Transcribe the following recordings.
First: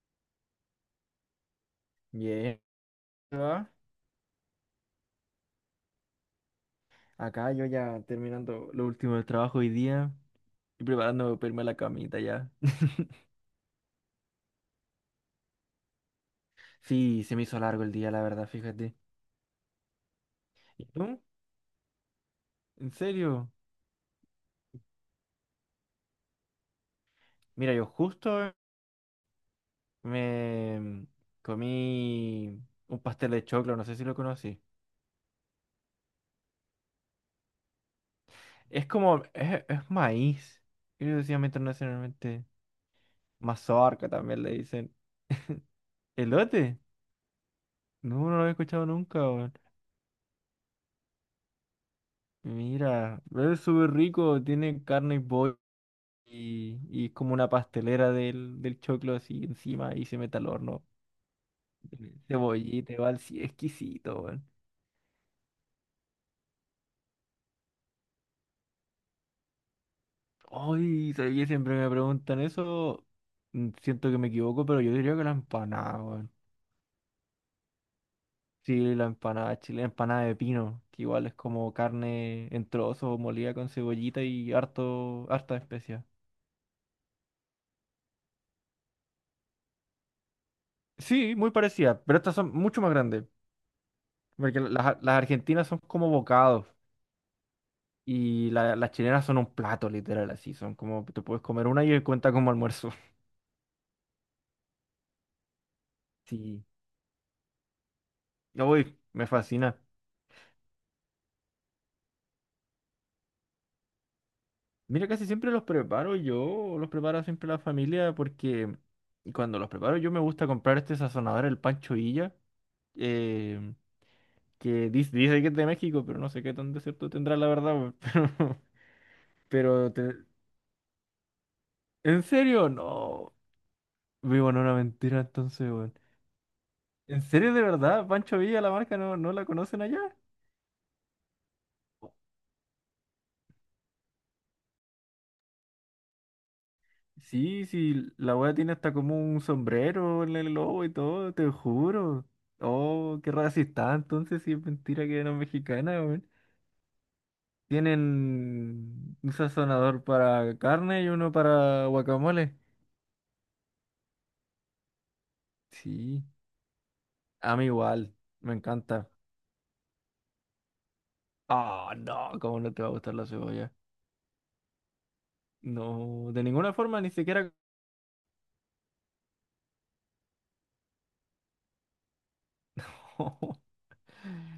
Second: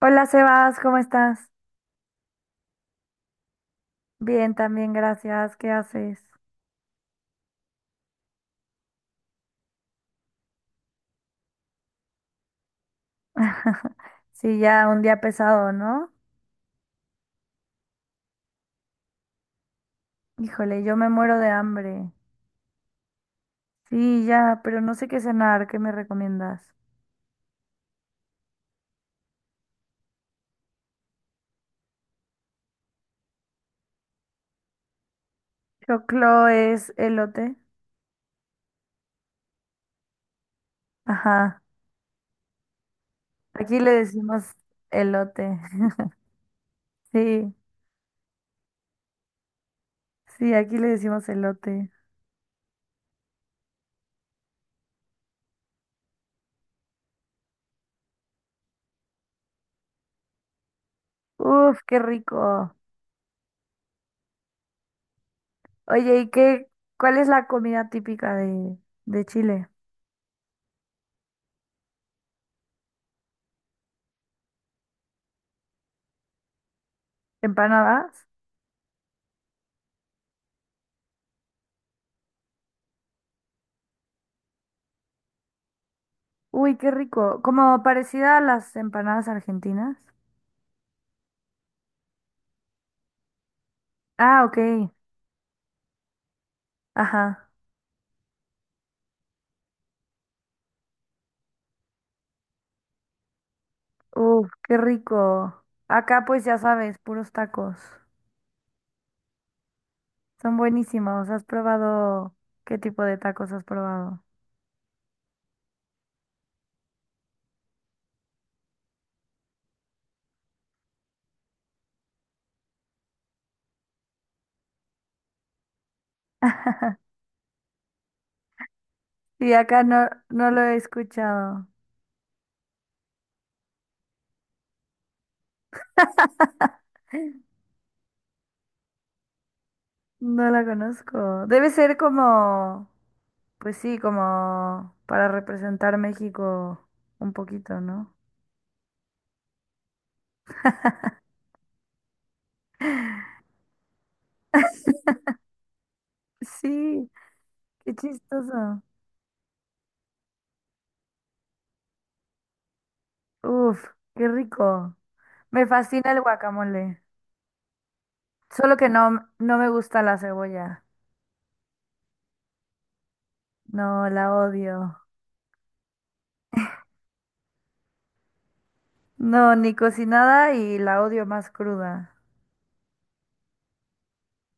Hola Sebas, ¿cómo estás? Bien, ¿va? Bien, también, gracias. ¿Qué haces? Acá yo ya terminando lo último del trabajo hoy día y preparándome para irme a la camita ya. Sí, ya un día pesado, ¿no? Sí, se me hizo largo el día, la verdad, fíjate. Híjole, ¿Y yo me tú? muero de hambre. ¿En serio? Sí, ya, pero no sé qué cenar, ¿qué me recomiendas? Mira, yo justo me comí un pastel de choclo, no sé si lo conocí. Choclo es elote. Es como, es maíz. Ellos decían Ajá, internacionalmente aquí le mazorca también decimos le dicen. elote. ¿Elote? Sí, No, no lo había escuchado nunca, weón. sí, aquí le decimos elote. Mira, pero es súper rico, tiene carne y pollo. Y como una pastelera del choclo así encima y se mete al horno. Uf, qué rico. Cebollita, igual, sí, exquisito, weón. Oye, ¿y qué, cuál es la comida típica de Chile? Ay, sabía que siempre me preguntan eso. Siento que me equivoco, pero yo diría que la empanada, weón. ¿Empanadas? Sí, la empanada chilena, empanada de pino, que igual es como carne en trozos, molida con cebollita y harta especia. Uy, qué rico. Como parecida a las empanadas argentinas. Sí, muy parecida, pero estas son mucho más grandes, Ah, porque ok. las argentinas son como bocados. Ajá. Y las chilenas son un plato, literal, así. Son como, te puedes comer una y cuenta como almuerzo. Uf, qué rico. Acá pues ya Sí. sabes, puros tacos. Ya voy, me fascina. Son buenísimos. ¿Has probado? ¿Qué tipo de tacos has probado? Mira, casi siempre los preparo yo, los prepara siempre la familia, porque cuando los preparo yo me gusta comprar este sazonador, el Pancho Villa, eh, que dice que es de México, pero no sé qué tan de cierto tendrá la verdad, weón. Sí, acá Pero, pero no, te- no lo he escuchado. ¿En serio? No. Vivo en una mentira entonces, weón. ¿En serio de verdad? ¿Pancho Villa, la marca, no la conocen allá? No la conozco. Debe ser como, pues sí, como para representar México un Sí, poquito, sí, ¿no? la wea tiene hasta como un sombrero en el lobo y todo, te juro. Oh, qué racista, entonces sí es mentira que no es mexicana, weón. Sí, qué chistoso. Tienen un sazonador para carne y uno para guacamole. Uf, qué rico. Me fascina el Sí, guacamole, a mí igual, me solo que encanta. no, no me gusta la cebolla. Ah, no, cómo no te va a gustar la cebolla. No, la odio. No, de ninguna forma, ni siquiera. No, ni cocinada y la odio más cruda.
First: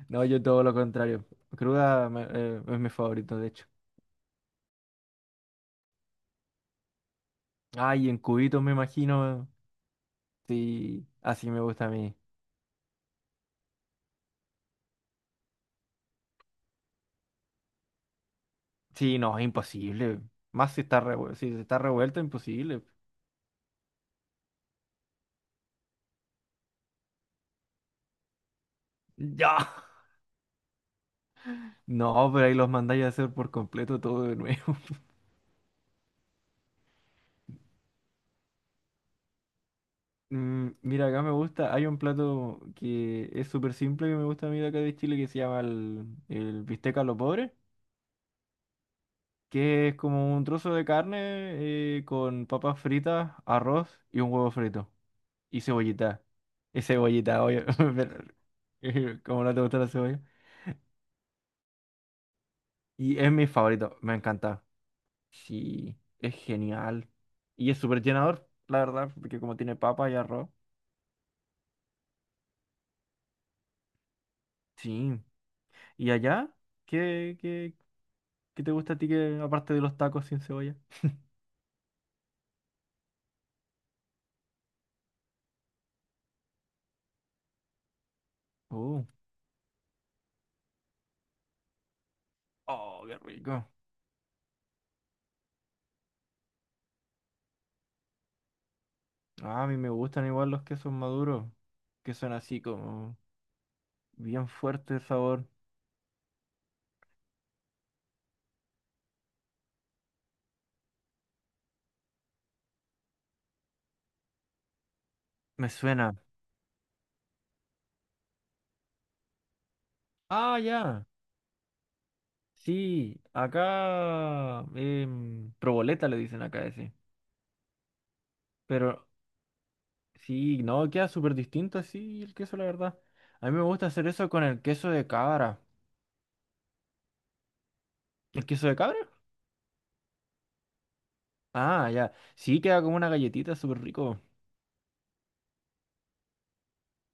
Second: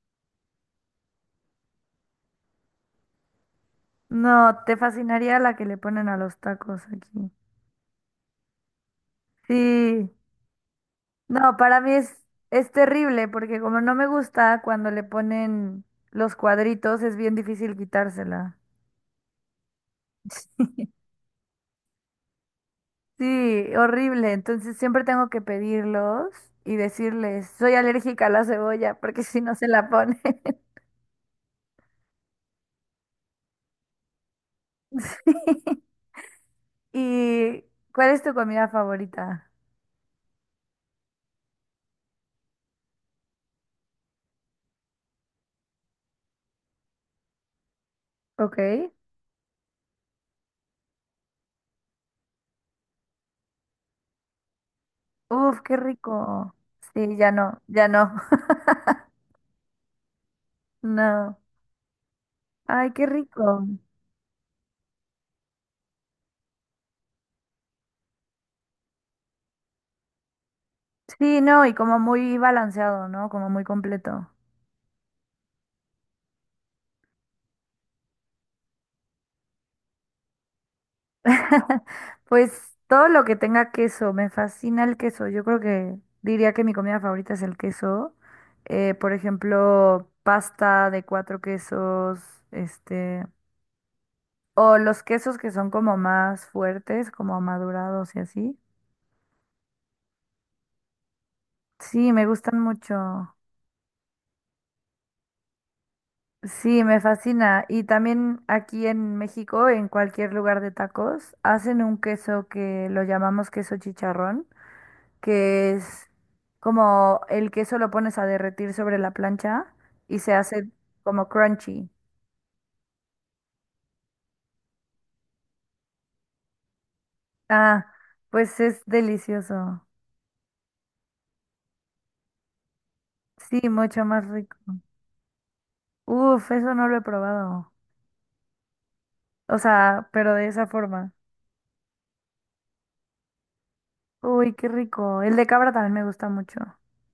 No, yo todo lo contrario. Es mi favorito, de hecho. No, te fascinaría la que le ponen a los tacos aquí. Ay, en cubitos me imagino. Sí, Sí, así no, me para gusta a mí mí. es terrible porque como no me gusta cuando le ponen los cuadritos, es bien difícil quitársela. Sí, no, es imposible. Más si está revuelto, imposible. Sí, horrible. Entonces siempre tengo que pedirlos y decirles, soy alérgica a la cebolla porque si no Ya. se la pone. No, pero ahí los mandáis a hacer por completo todo de nuevo. ¿Y cuál es tu comida favorita? Mm, mira, acá me gusta, hay un plato que es súper simple que me gusta a mí de acá de Chile que se llama el bistec a lo pobre, Ok. que es como un trozo de carne con papas fritas, arroz y un huevo frito. Uf, Y qué cebollita. rico. Y Sí, ya cebollita, no, obvio. ya no, Pero, ¿cómo no te gusta la cebolla? no. Ay, qué Y es mi rico. favorito, me encanta. Sí, es genial. Y es súper llenador, la verdad, porque como tiene papa y arroz. Sí, no, y como muy balanceado, ¿no? Como muy completo. Sí. ¿Y allá? ¿Qué, qué, ¿qué te gusta a ti que aparte de los tacos sin cebolla? Pues todo lo que tenga queso, me fascina el queso. Yo creo que diría que mi comida favorita es el queso. Oh, Por ejemplo, pasta de cuatro quesos, oh, qué este, rico. o los quesos que son como más fuertes, como madurados y así. Ah, a mí me gustan igual los quesos maduros, Sí, que me son gustan así como mucho. bien fuerte el sabor. Sí, me fascina. Y también aquí en México, en cualquier lugar de tacos, hacen un queso que lo llamamos queso chicharrón, Me que es suena. como el queso lo pones a derretir sobre la plancha y se Ah, hace ya. como crunchy. Sí, acá proboleta le dicen acá ese. Ah, pues es Pero delicioso. sí, no, queda súper distinto así el queso, la verdad. A mí me Sí, gusta mucho hacer más eso con rico. el queso de cabra. Uf, eso no lo he probado. ¿El queso de cabra? O sea, pero de esa forma. Ah, ya. Sí, queda como una galletita súper rico. Uy, qué rico. El de cabra también me gusta mucho.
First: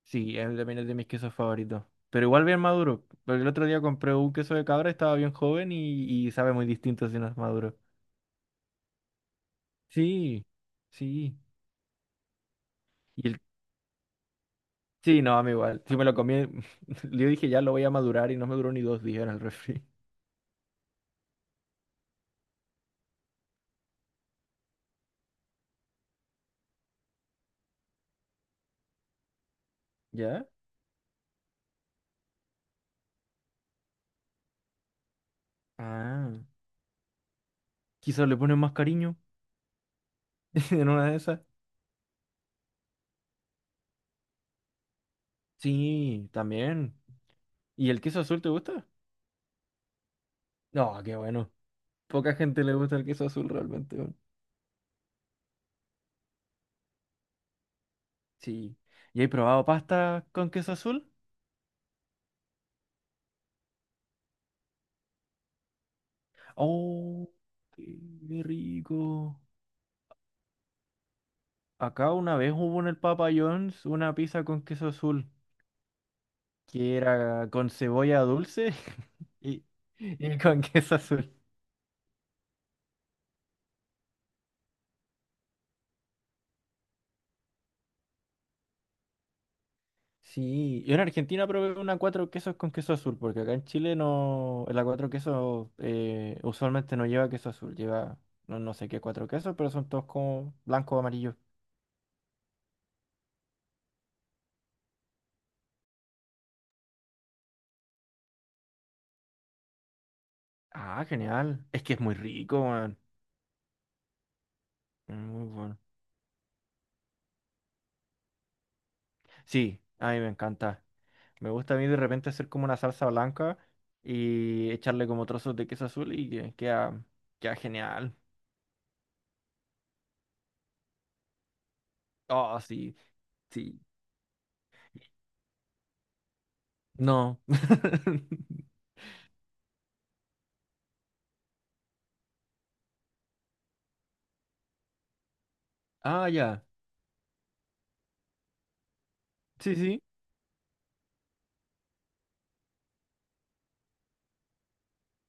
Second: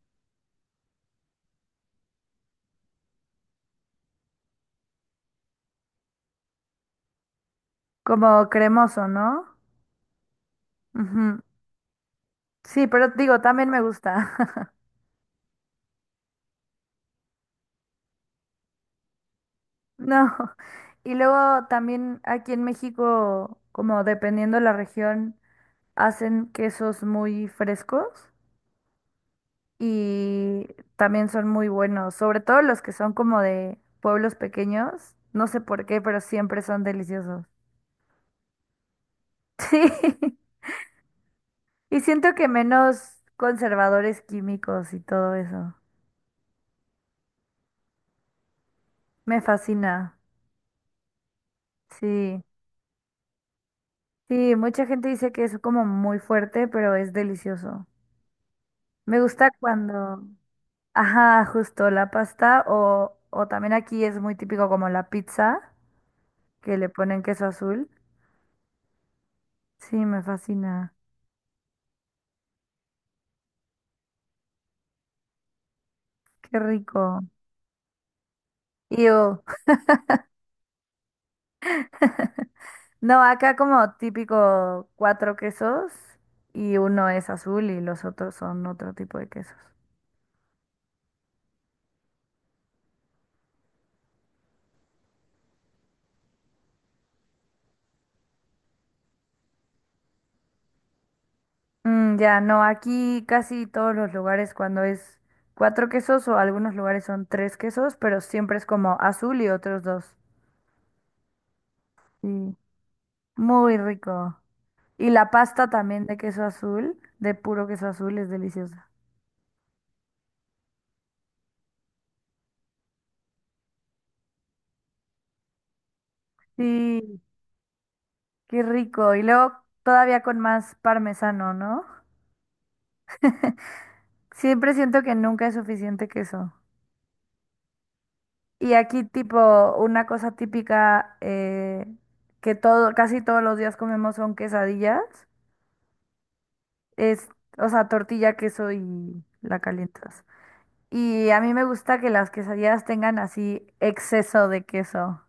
Sí, es también es de mis quesos favoritos. Pero igual bien maduro. Porque el otro día compré un queso de cabra, estaba bien joven y sabe muy distinto si no es maduro. Como cremoso, ¿no? Sí, sí. Ujú. Sí, pero Y digo, el... también me gusta. Sí, no, a mí igual. Si me lo comí, yo dije ya lo voy a madurar y no me duró ni dos días en el refri. No. Y luego también aquí en México, como dependiendo la región, hacen quesos muy frescos ¿Ya? y también son muy buenos, sobre todo los que son como de pueblos pequeños. No sé por qué, pero Ah. siempre son deliciosos. Quizás le ponen más cariño Sí. en una de esas. Y siento que menos conservadores químicos y todo eso. Sí, también. ¿Y el queso azul te gusta? Me fascina. No, qué bueno. Poca Sí. gente le gusta el queso azul realmente, weón. Sí, mucha gente dice que es como muy fuerte, pero es delicioso. Sí. Me ¿Y he gusta probado cuando, pasta con queso azul? ajá, justo la pasta o también aquí es muy típico como la pizza, que le ponen Oh, queso azul. qué qué rico. Sí, me fascina. Acá una vez hubo en el Papa John's una pizza con queso azul, Qué que rico. era con cebolla dulce Ew. y, y con queso azul. No, acá como típico cuatro quesos y uno es azul y los otros son otro tipo de quesos. Sí, yo en Argentina probé una cuatro quesos con queso azul, porque acá en Chile no, la cuatro quesos usualmente no lleva queso azul, lleva no sé qué cuatro quesos, pero son todos como blanco o amarillo. Mm, ya, no, aquí casi todos los lugares cuando es cuatro quesos o algunos lugares son tres quesos, pero siempre es como azul y otros dos. Ah, genial. Es que es muy Sí, rico, man. muy rico. Y Es la muy pasta bueno. también de queso azul, de puro queso azul, es deliciosa. Sí, a mí me encanta. Me gusta a mí de repente hacer como una salsa blanca y echarle como trozos de queso azul y Sí, queda genial. qué rico. Y luego todavía con más parmesano, ¿no? Oh, sí, sí. Siempre siento que nunca es suficiente queso. No. Y aquí tipo una cosa típica que todo, casi todos los días comemos son quesadillas. Ah, ya. Es, o sea, tortilla, queso y la Sí, sí. calientas. Y a mí me gusta que las quesadillas tengan así exceso de queso.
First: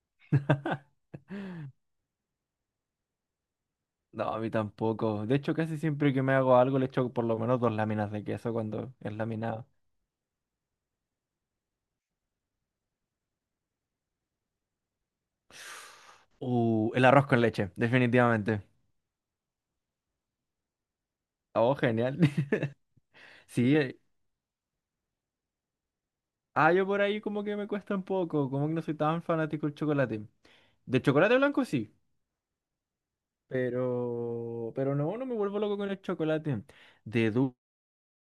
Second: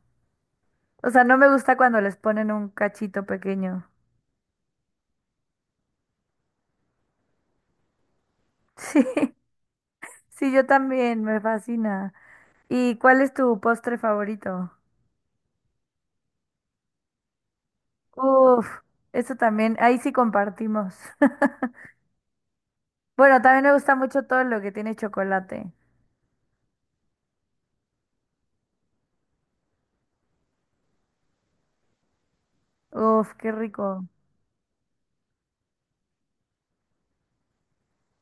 O sea, no me gusta cuando les ponen un cachito pequeño. No, a mí tampoco. De hecho, casi siempre que me hago algo le echo por lo menos dos láminas de queso cuando Sí, es laminado. sí, yo también, me fascina. ¿Y cuál es tu postre favorito? El arroz con leche, definitivamente. Uf, eso también, ahí sí compartimos. Oh, genial. Bueno, también me Sí, gusta mucho todo lo que tiene chocolate. Yo por ahí como que me cuesta un poco, como que no soy tan fanático del chocolate. De chocolate blanco sí, Uf, qué rico. pero no me vuelvo loco con el chocolate. De dulce,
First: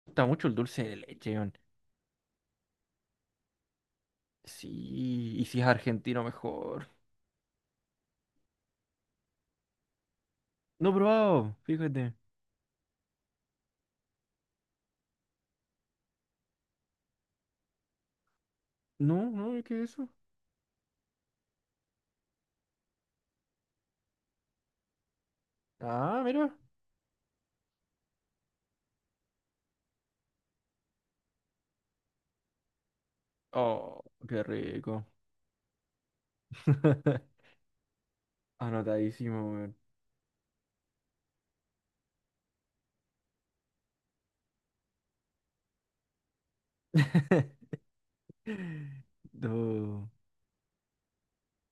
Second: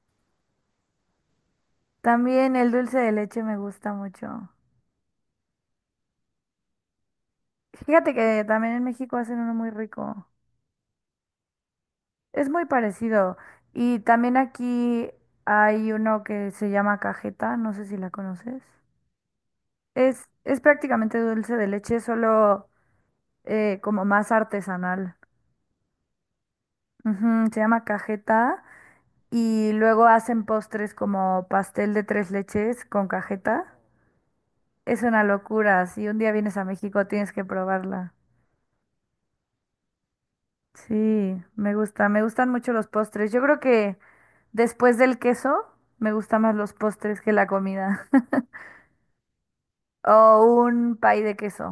gusta mucho el dulce de leche, weón. También el dulce de leche me gusta mucho. Sí, y si es argentino mejor. Fíjate que también en México hacen uno muy rico. No he probado, fíjate. Es muy parecido. Y también aquí hay uno que se llama cajeta, no sé si la conoces. No, ¿qué es eso? Es prácticamente dulce de leche, solo como más artesanal. Ah, mira. Ujú, se llama cajeta y luego hacen postres como pastel de tres leches con cajeta. Oh, qué Es rico. una locura, si un día vienes a México tienes que probarla. Anotadísimo, weón. Sí, me gusta, me gustan mucho los postres. Yo creo que después del queso me gustan más los postres que la comida. Do- O un pay de queso.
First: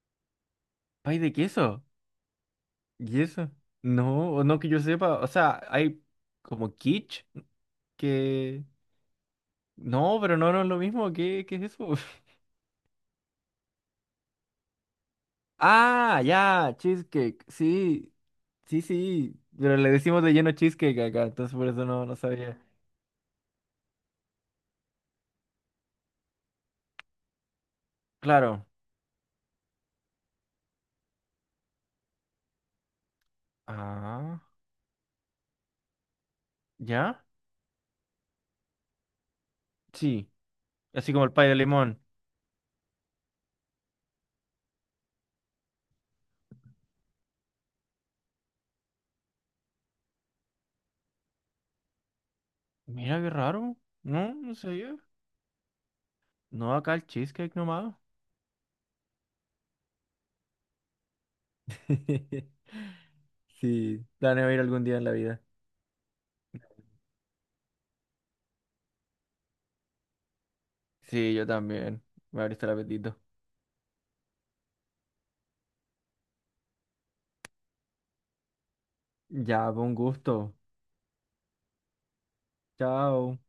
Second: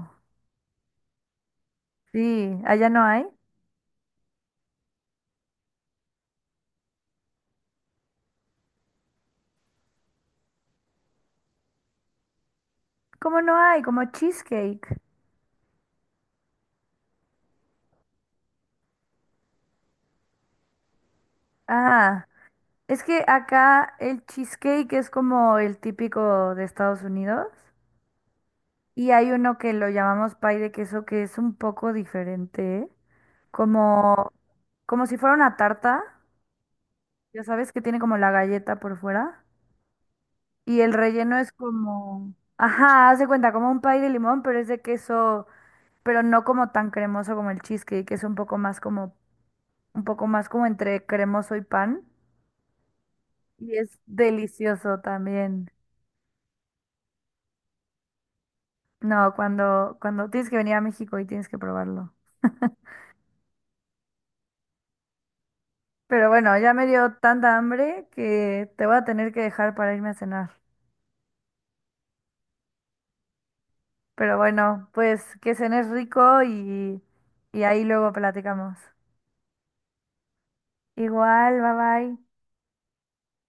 ¿Pay de queso? Sí, allá no ¿Y hay. eso? No, o no que yo sepa. O sea, hay como quiche que... No, pero no, no es lo mismo. ¿Qué es eso? ¿Cómo no hay? Como cheesecake. Ah, ya, cheesecake. Sí, sí, sí. Pero le decimos de lleno cheesecake acá, entonces por eso no Ah, sabía. es que acá el cheesecake es como el típico de Estados Unidos. Claro. Y hay uno que lo llamamos pay de queso que es un poco diferente. Como, Ah, como si fuera una tarta. ¿ya? Ya sabes que tiene como la galleta por fuera. Sí. Y el Así como el relleno pay es de limón. como... Ajá, haz de cuenta, como un pay de limón, pero es de queso pero no como tan cremoso como el cheesecake, que es un poco más como un poco más como entre cremoso y pan. Mira qué raro. Y es No, no sabía. delicioso también. No, acá el cheesecake nomás. No, cuando, cuando tienes que venir a México y tienes que probarlo. Sí, planeo ir algún día en la vida. Pero bueno, ya me dio tanta hambre que te voy a tener que dejar para irme a cenar. Sí, yo también. Me abriste el apetito. Pero bueno, pues que cenes rico y ahí luego platicamos. Ya, con gusto. Igual, bye bye. Chao.